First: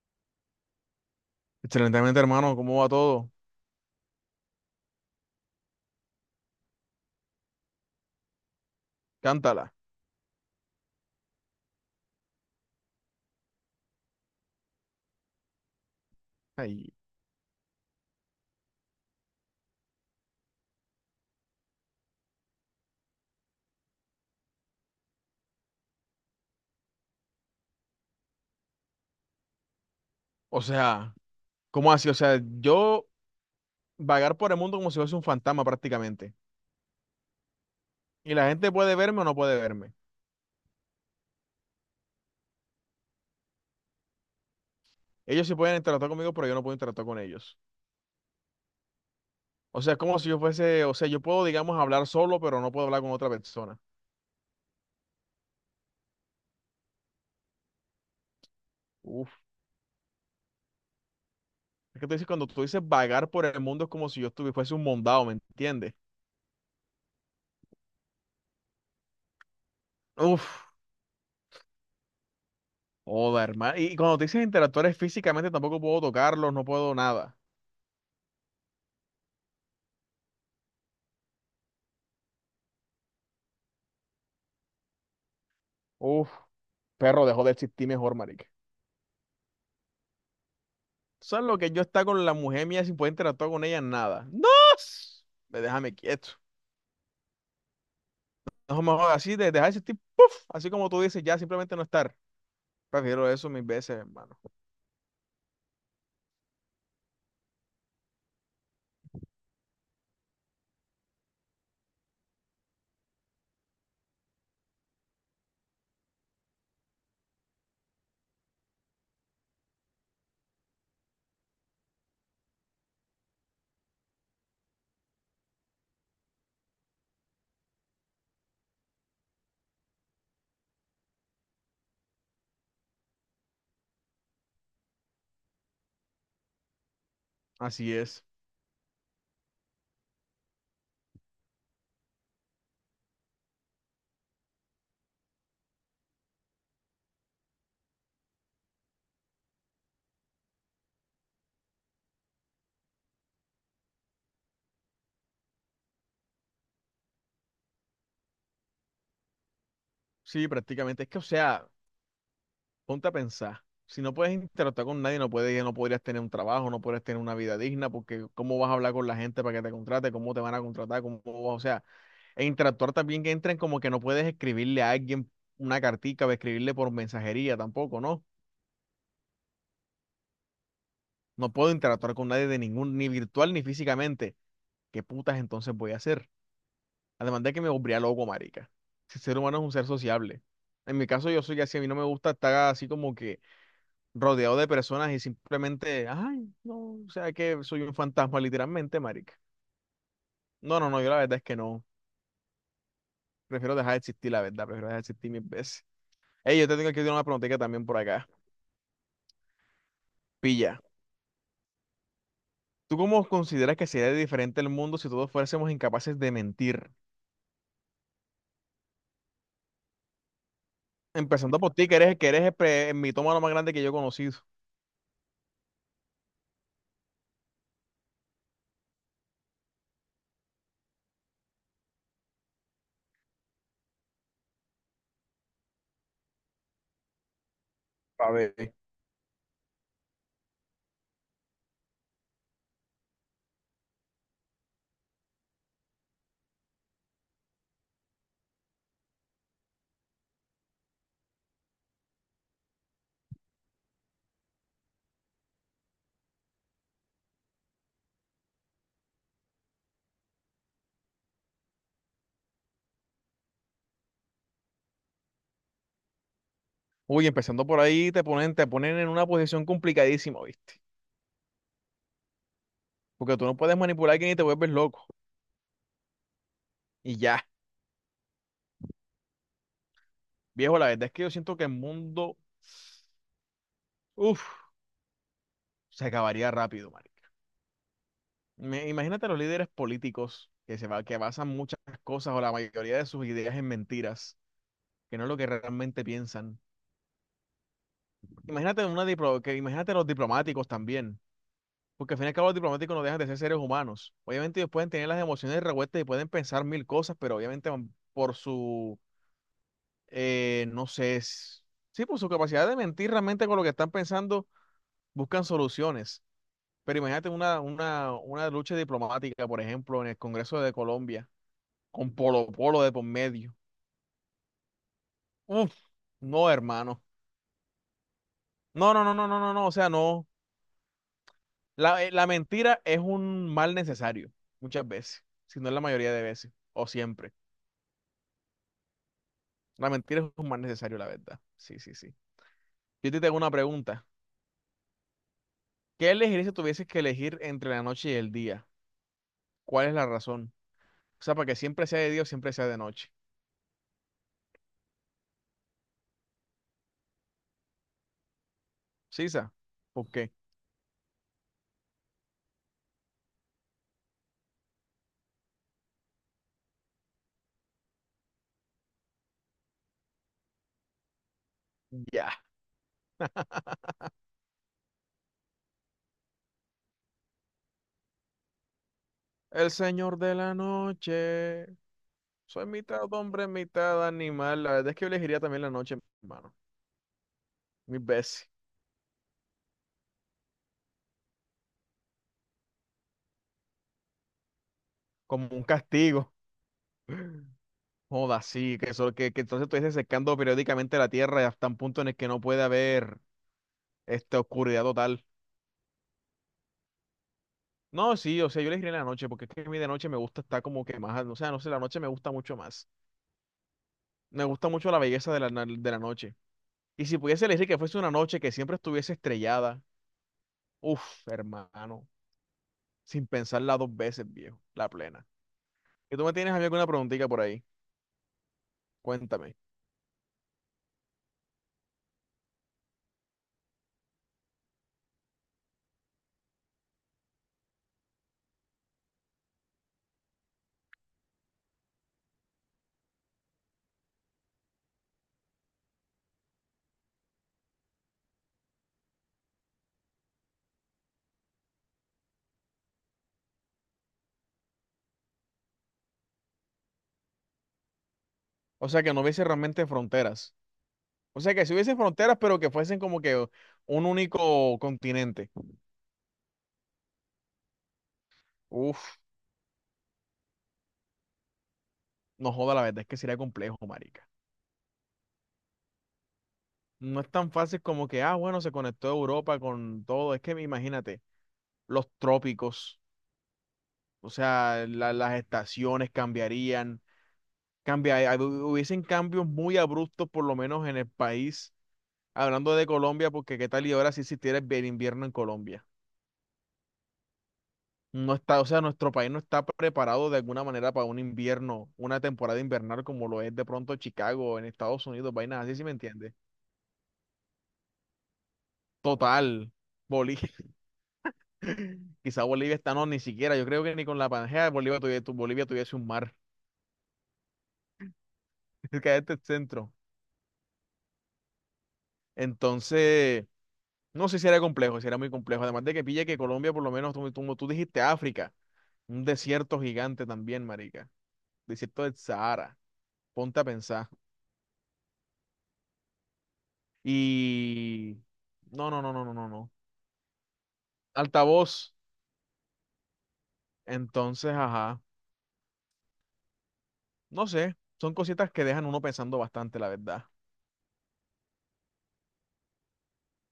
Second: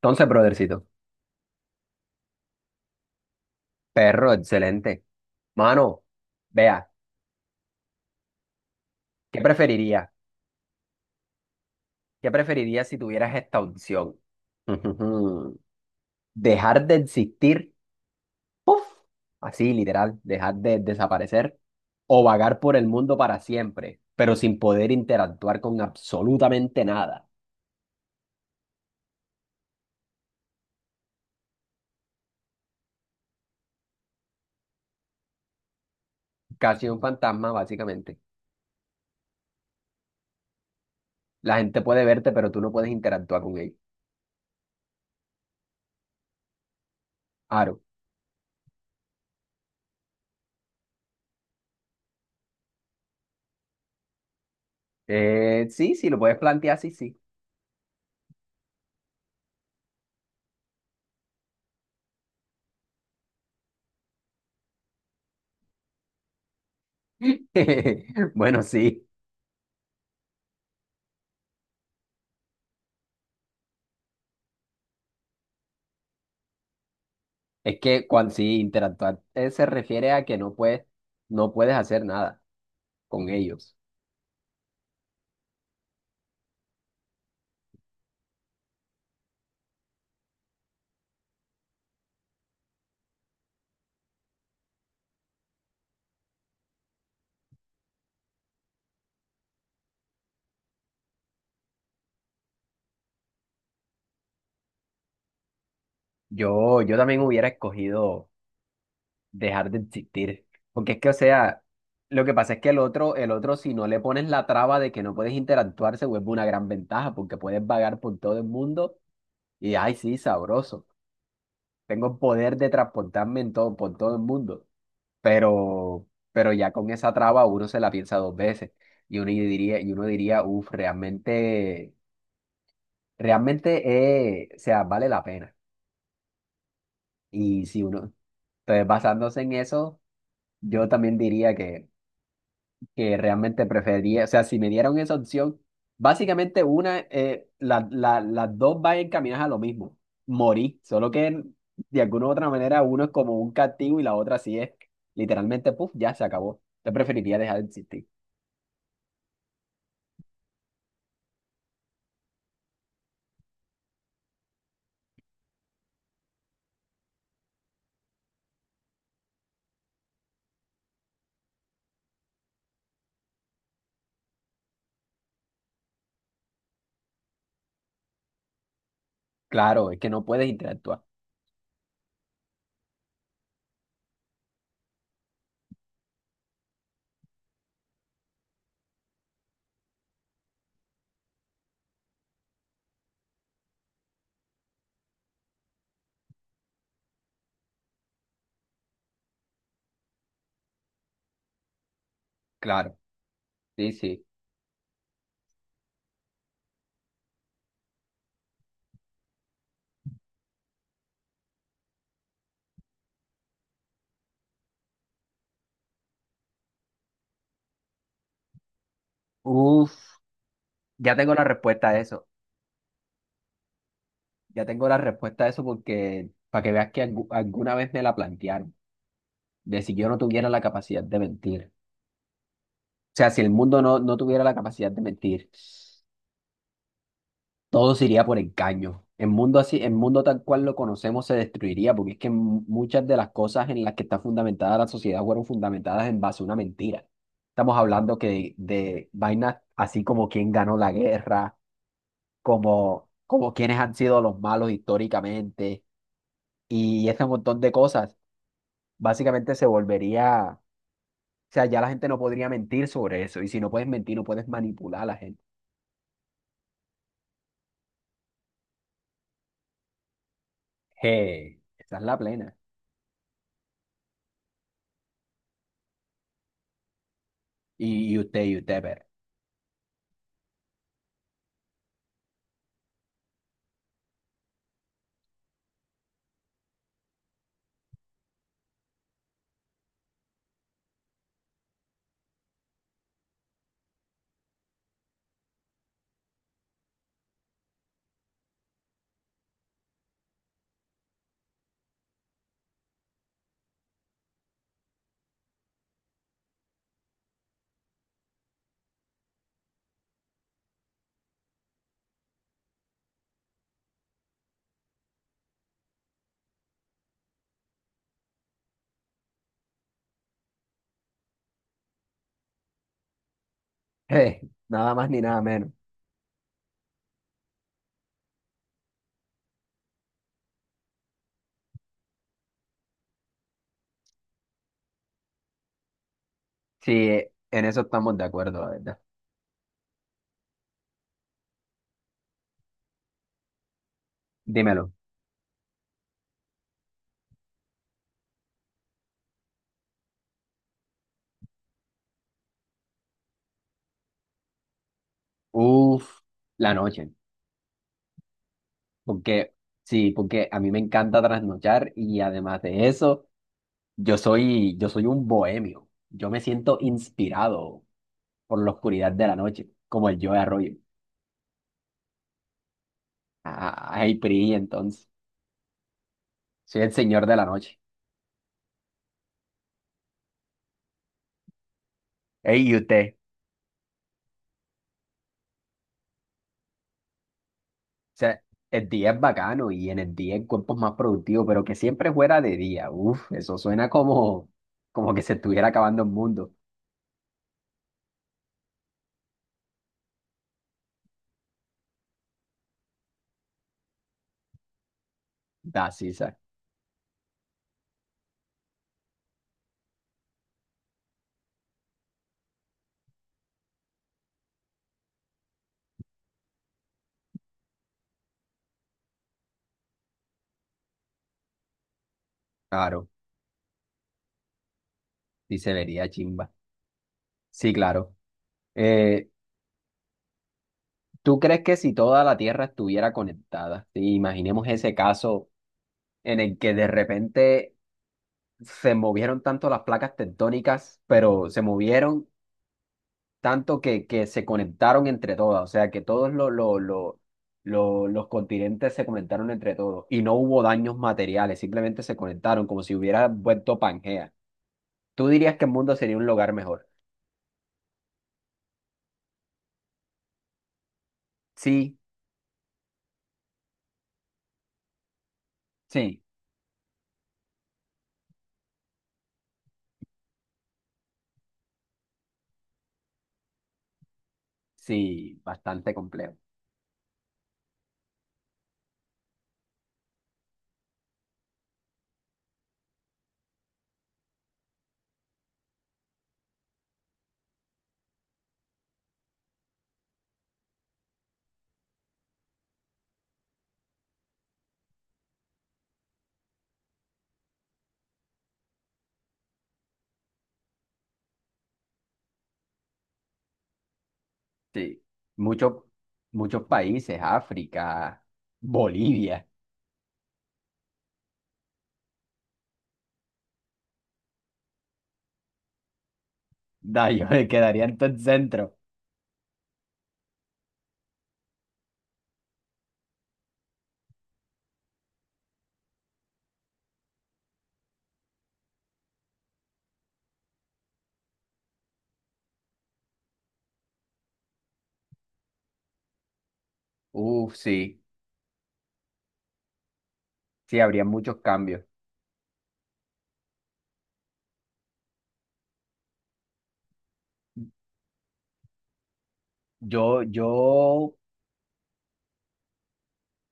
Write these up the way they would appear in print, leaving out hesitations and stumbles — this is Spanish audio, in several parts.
Entonces, brothercito, Excelentemente, hermano, ¿cómo va todo? perro, excelente. Mano, vea, ¿qué Cántala. preferiría? ¿Qué preferiría si tuvieras esta opción? ¡Ujujú! ¿Dejar Ay, de existir? ¡Puf! Así, literal, dejar de desaparecer o vagar por el mundo para siempre, pero sin poder interactuar con absolutamente nada. o sea, ¿cómo así? O sea, yo vagar por el mundo como si fuese un fantasma prácticamente. Casi un fantasma, básicamente. Y la gente puede verme o no puede verme. La gente puede verte, pero tú no puedes interactuar con ellos. Ellos sí pueden interactuar conmigo, pero yo no puedo interactuar con ellos. Aro. O sea, es como si yo fuese, o sea, yo puedo, digamos, hablar solo, pero no puedo hablar con otra persona. Sí, sí, lo puedes plantear, sí, sí. Uf, es que tú dices, cuando tú dices vagar por el mundo es como si yo estuviese fuese un mondado, ¿me entiendes? Bueno, sí. Uf, joda, hermano. Y cuando te dices interactuar es físicamente, tampoco puedo tocarlos, no puedo nada. Es que cuando sí interactuar se refiere a que no puedes, no puedes hacer nada con ellos. Uf, perro, dejó de existir mejor, marica. ¿Sabes lo que yo está con la mujer mía sin poder interactuar con ella? Nada. ¡No! Ve, déjame quieto. No me jodas, así de dejar ese tipo, ¡puf! Así como tú dices, ya simplemente no estar. Prefiero eso mil veces, hermano. Yo también hubiera escogido dejar de existir. Porque es que, o sea, lo que pasa es que el otro, si no le pones la traba de que no puedes interactuar, se vuelve una gran ventaja, porque puedes vagar por todo el mundo y ay, sí, sabroso. Tengo el poder de transportarme en todo, por todo el mundo. Pero ya con esa traba uno se la piensa dos veces. Y uno diría, uff, realmente. Realmente, o sea, vale la pena. Y si Así uno, es. entonces basándose en eso, yo también diría que realmente preferiría, o sea, si me dieran esa opción, básicamente una, las dos van encaminadas a lo mismo, morir, solo que de alguna u otra manera uno es como un castigo y la otra sí es literalmente, puff, ya se acabó. Yo preferiría dejar de existir. Sí, prácticamente. Es que, o sea, ponte a pensar. Si no puedes interactuar con nadie, no puedes, no podrías tener un trabajo, no podrías tener una vida digna, porque cómo vas a hablar con la gente para que te contrate, cómo te van a contratar, cómo vas, o sea, e interactuar también que entren como que no puedes escribirle a alguien una cartica o escribirle por mensajería tampoco, ¿no? Claro, es que no puedes interactuar. No puedo interactuar con nadie de ningún, ni virtual ni físicamente. ¿Qué putas entonces voy a hacer? Además de que me volvería loco, marica. Si el ser humano es un ser sociable. En mi caso, yo soy así. A mí no me gusta estar así como que rodeado de personas y simplemente, ay, no, o sea que soy un fantasma, literalmente, marica. No, no, no, yo la verdad es que no. Claro, Prefiero sí, dejar de sí. existir, la verdad. Prefiero dejar de existir mil veces. Ey, yo te tengo que hacer una preguntita también por acá. Pilla. ¿Tú cómo consideras que sería diferente el mundo si todos fuésemos incapaces de mentir? Uf, ya tengo la Empezando por ti, respuesta que a eres, eso. que eres el mitómano más grande que yo he conocido. Ya tengo la respuesta a eso porque para que veas que alguna vez me la plantearon, de si yo no tuviera la capacidad de mentir. O sea, si el mundo no tuviera la capacidad de mentir, todo se iría A por ver, engaño. El mundo así, el mundo tal cual lo conocemos se destruiría, porque es que muchas de las cosas en las que está fundamentada la sociedad fueron fundamentadas en base a una mentira. Estamos hablando que de vainas así como quién ganó la guerra, como quiénes han sido los malos históricamente y ese montón de cosas. Básicamente se volvería, o sea, ya la gente no podría mentir sobre eso. Y si no puedes mentir, no puedes manipular a la gente. uy, empezando por ahí, te ponen en una posición complicadísima, ¿viste? Hey, esa es la plena. Porque tú no puedes manipular a alguien y te vuelves loco. Y ya, Y usted, pero. viejo, la verdad es que yo siento que el mundo, uff, se acabaría rápido, marica. Imagínate los líderes políticos que basan muchas cosas o la mayoría de sus ideas en mentiras, que no es lo que realmente piensan. Imagínate una diplo- que imagínate los diplomáticos también. Porque al fin y al cabo los diplomáticos no dejan de ser seres humanos. Obviamente ellos pueden tener las emociones revueltas y pueden pensar mil cosas, pero obviamente van por su, no sé, sí, por su capacidad de mentir realmente con lo que están pensando, buscan soluciones. Pero imagínate una lucha diplomática, por ejemplo, en el Congreso de Colombia, con Polo Polo de por medio. Eh, nada más ni nada menos. Uf, no, hermano. No, no, no, no, no, no, no. O sea, no. La mentira es un mal necesario, muchas veces, si no es la mayoría de veces, o Sí, siempre. en eso estamos de acuerdo, la verdad. La mentira es un mal necesario, la verdad. Sí, sí, sí. Yo te tengo una pregunta. Dímelo. ¿Qué elegirías si tuvieses que elegir entre la noche y el día? ¿Cuál es la razón? O sea, para que siempre sea de día o siempre sea de noche. Uf, la noche. ¿Sisa? Porque, ¿Por sí, qué? porque a mí me encanta trasnochar y además de eso, yo soy un bohemio. Yo me siento inspirado por la oscuridad de la noche, como el yo de Arroyo. Ya. PRI, entonces. Soy el señor de la noche. El señor de la noche. Ey, Soy ¿y mitad usted? hombre, mitad animal. La verdad es que yo elegiría también la noche, hermano. Mis O sea, veces. el día es bacano y en el día el cuerpo es más productivo, pero que siempre fuera de día. Uf, eso suena como, como que se Como un estuviera acabando el castigo. mundo. Joda, sí, que, eso, que entonces estuviese secando periódicamente la tierra hasta un punto en el que no puede haber esta oscuridad total. Da, sí, No, sí, o sea, yo le diré en la noche, porque es que a mí de noche me gusta estar como que más, o sea, no sé, la noche me gusta mucho más. Me gusta mucho la belleza de la noche. Y si pudiese elegir que fuese una noche que siempre estuviese estrellada, uff, hermano, claro. sin pensarla dos veces, viejo, la plena. Y se vería ¿Y tú me chimba. tienes a mí alguna preguntita por ahí? Sí, claro. Eh, Cuéntame. ¿Tú crees que si toda la Tierra estuviera conectada? Sí, imaginemos ese caso en el que de repente se movieron tanto las placas tectónicas, pero se movieron tanto que se conectaron entre todas, o sea, que todos lo- los continentes se conectaron entre todos y no hubo daños materiales, simplemente se conectaron como si hubiera vuelto Pangea. ¿Tú dirías que el mundo sería un lugar mejor? O sea, que no hubiese realmente fronteras. O sea, que si Sí, hubiese fronteras, pero que fuesen como que un único continente. sí, Uff, no joda, la verdad es que sería complejo, marica. sí, bastante complejo. No es tan fácil como que, ah, bueno, se conectó Europa con todo. Es que imagínate, los trópicos, o sea, las estaciones cambiarían, cambia, hab- hubiesen cambios muy abruptos, por lo menos en el país. Hablando de Colombia, porque qué tal y ahora si existiera el invierno en Colombia. No está, o sea, nuestro país no está preparado de alguna manera para un invierno, una temporada invernal como lo es de pronto Chicago en Sí, Estados Unidos, vainas muchos, así, ¿si me entiendes? muchos países, África, Bolivia. Total, boli. Quizá Bolivia está no, ni siquiera. Yo creo que ni con la Pangea de Bolivia tuviese un mar. Da, yo me quedaría en todo el centro. Es que este es el centro. Entonces, no sé si era complejo, si era muy complejo. Además de que pille que Colombia, por lo menos, como tú dijiste, África, un desierto gigante también, marica. Desierto del Sahara. Ponte a pensar. Uf, sí, Y no, no, no, no, no, no, no. sí, habría muchos cambios. Altavoz. Entonces, ajá. No sé. Son cositas que dejan uno pensando bastante, la Yo, verdad. yo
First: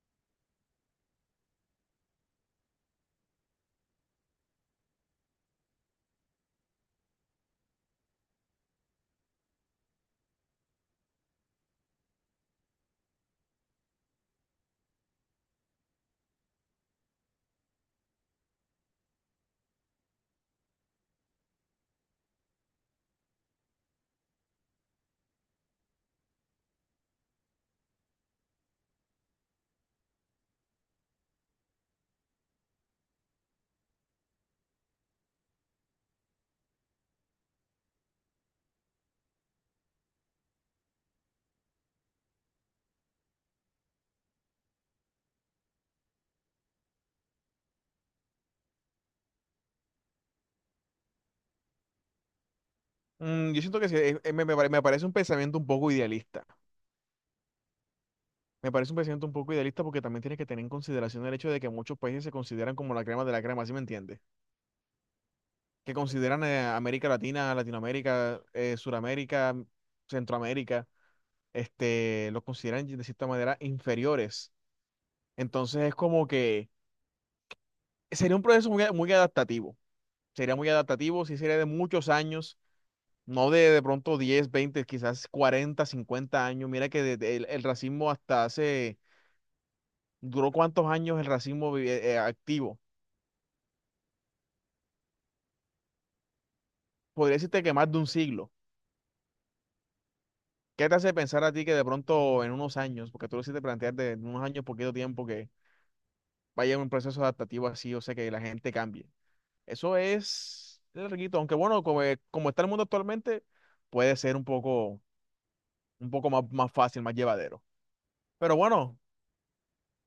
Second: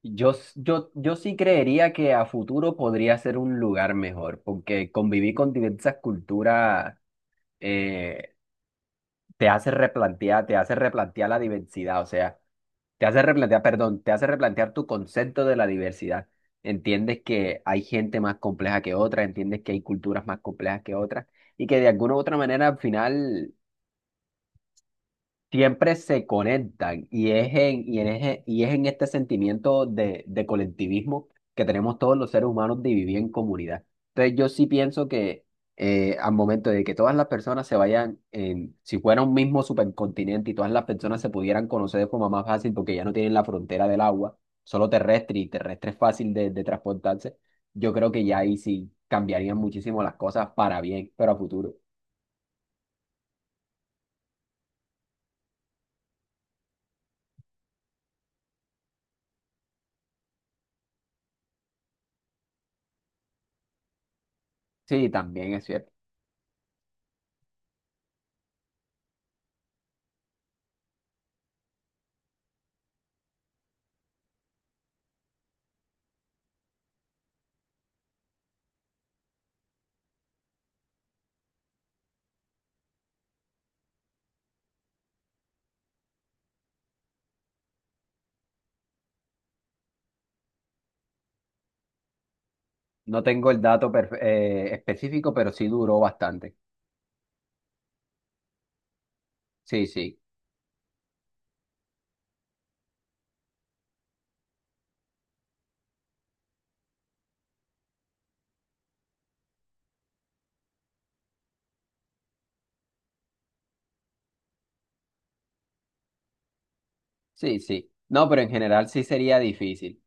yo sí creería que a futuro podría ser un lugar mejor, porque convivir con diversas culturas eh, te hace replantear la diversidad, o sea, te hace replantear, perdón, te hace replantear tu concepto de la diversidad. Entiendes que hay gente más compleja que otra, entiendes que hay culturas más complejas que otras, y que de alguna u otra manera al final siempre se conectan y es en, y en, eje- y es en este sentimiento de colectivismo que tenemos todos los seres humanos de vivir en comunidad. Entonces yo sí pienso que al momento de que todas las personas se vayan, en, si fuera un mismo supercontinente y todas las personas se pudieran conocer de forma más fácil porque ya no tienen la frontera del agua, solo terrestre y terrestre es fácil de transportarse, yo creo que ya ahí sí cambiarían muchísimo las cosas para bien, pero a futuro. Yo siento que sí, me parece un pensamiento un poco idealista. Me parece un pensamiento un poco idealista porque también tienes que tener en consideración el hecho de que muchos países se consideran como la crema de la crema, ¿sí me entiendes? Sí, también es cierto. Que consideran América Latina, Latinoamérica, Suramérica, Centroamérica, este, los consideran de cierta manera inferiores. Entonces es como que sería un proceso muy adaptativo. Sería muy adaptativo, sí sería de muchos años, no de pronto 10 20 quizás 40 50 años. Mira que desde el racismo hasta hace, ¿duró cuántos años el racismo activo? No tengo el dato específico, pero sí duró bastante. Podría decirte que más de un siglo. Sí, sí, ¿Qué te hace pensar a ti que de pronto en unos años, porque tú lo hiciste plantear de en unos años, poquito tiempo, que vaya un proceso adaptativo así, o sea, que la gente cambie? Eso es larguito, aunque bueno, como, como está el mundo actualmente, puede ser un poco más, más fácil, más sí, llevadero. sí. No, pero en Pero general bueno, sí sería difícil.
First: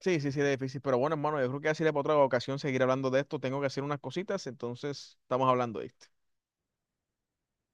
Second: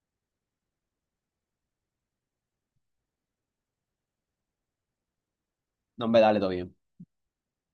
sí, sí, sí, es difícil. Pero bueno, hermano, yo creo que así para otra ocasión seguir hablando de esto. Tengo que hacer unas cositas, entonces estamos hablando, de esto. No, me dale todo bien.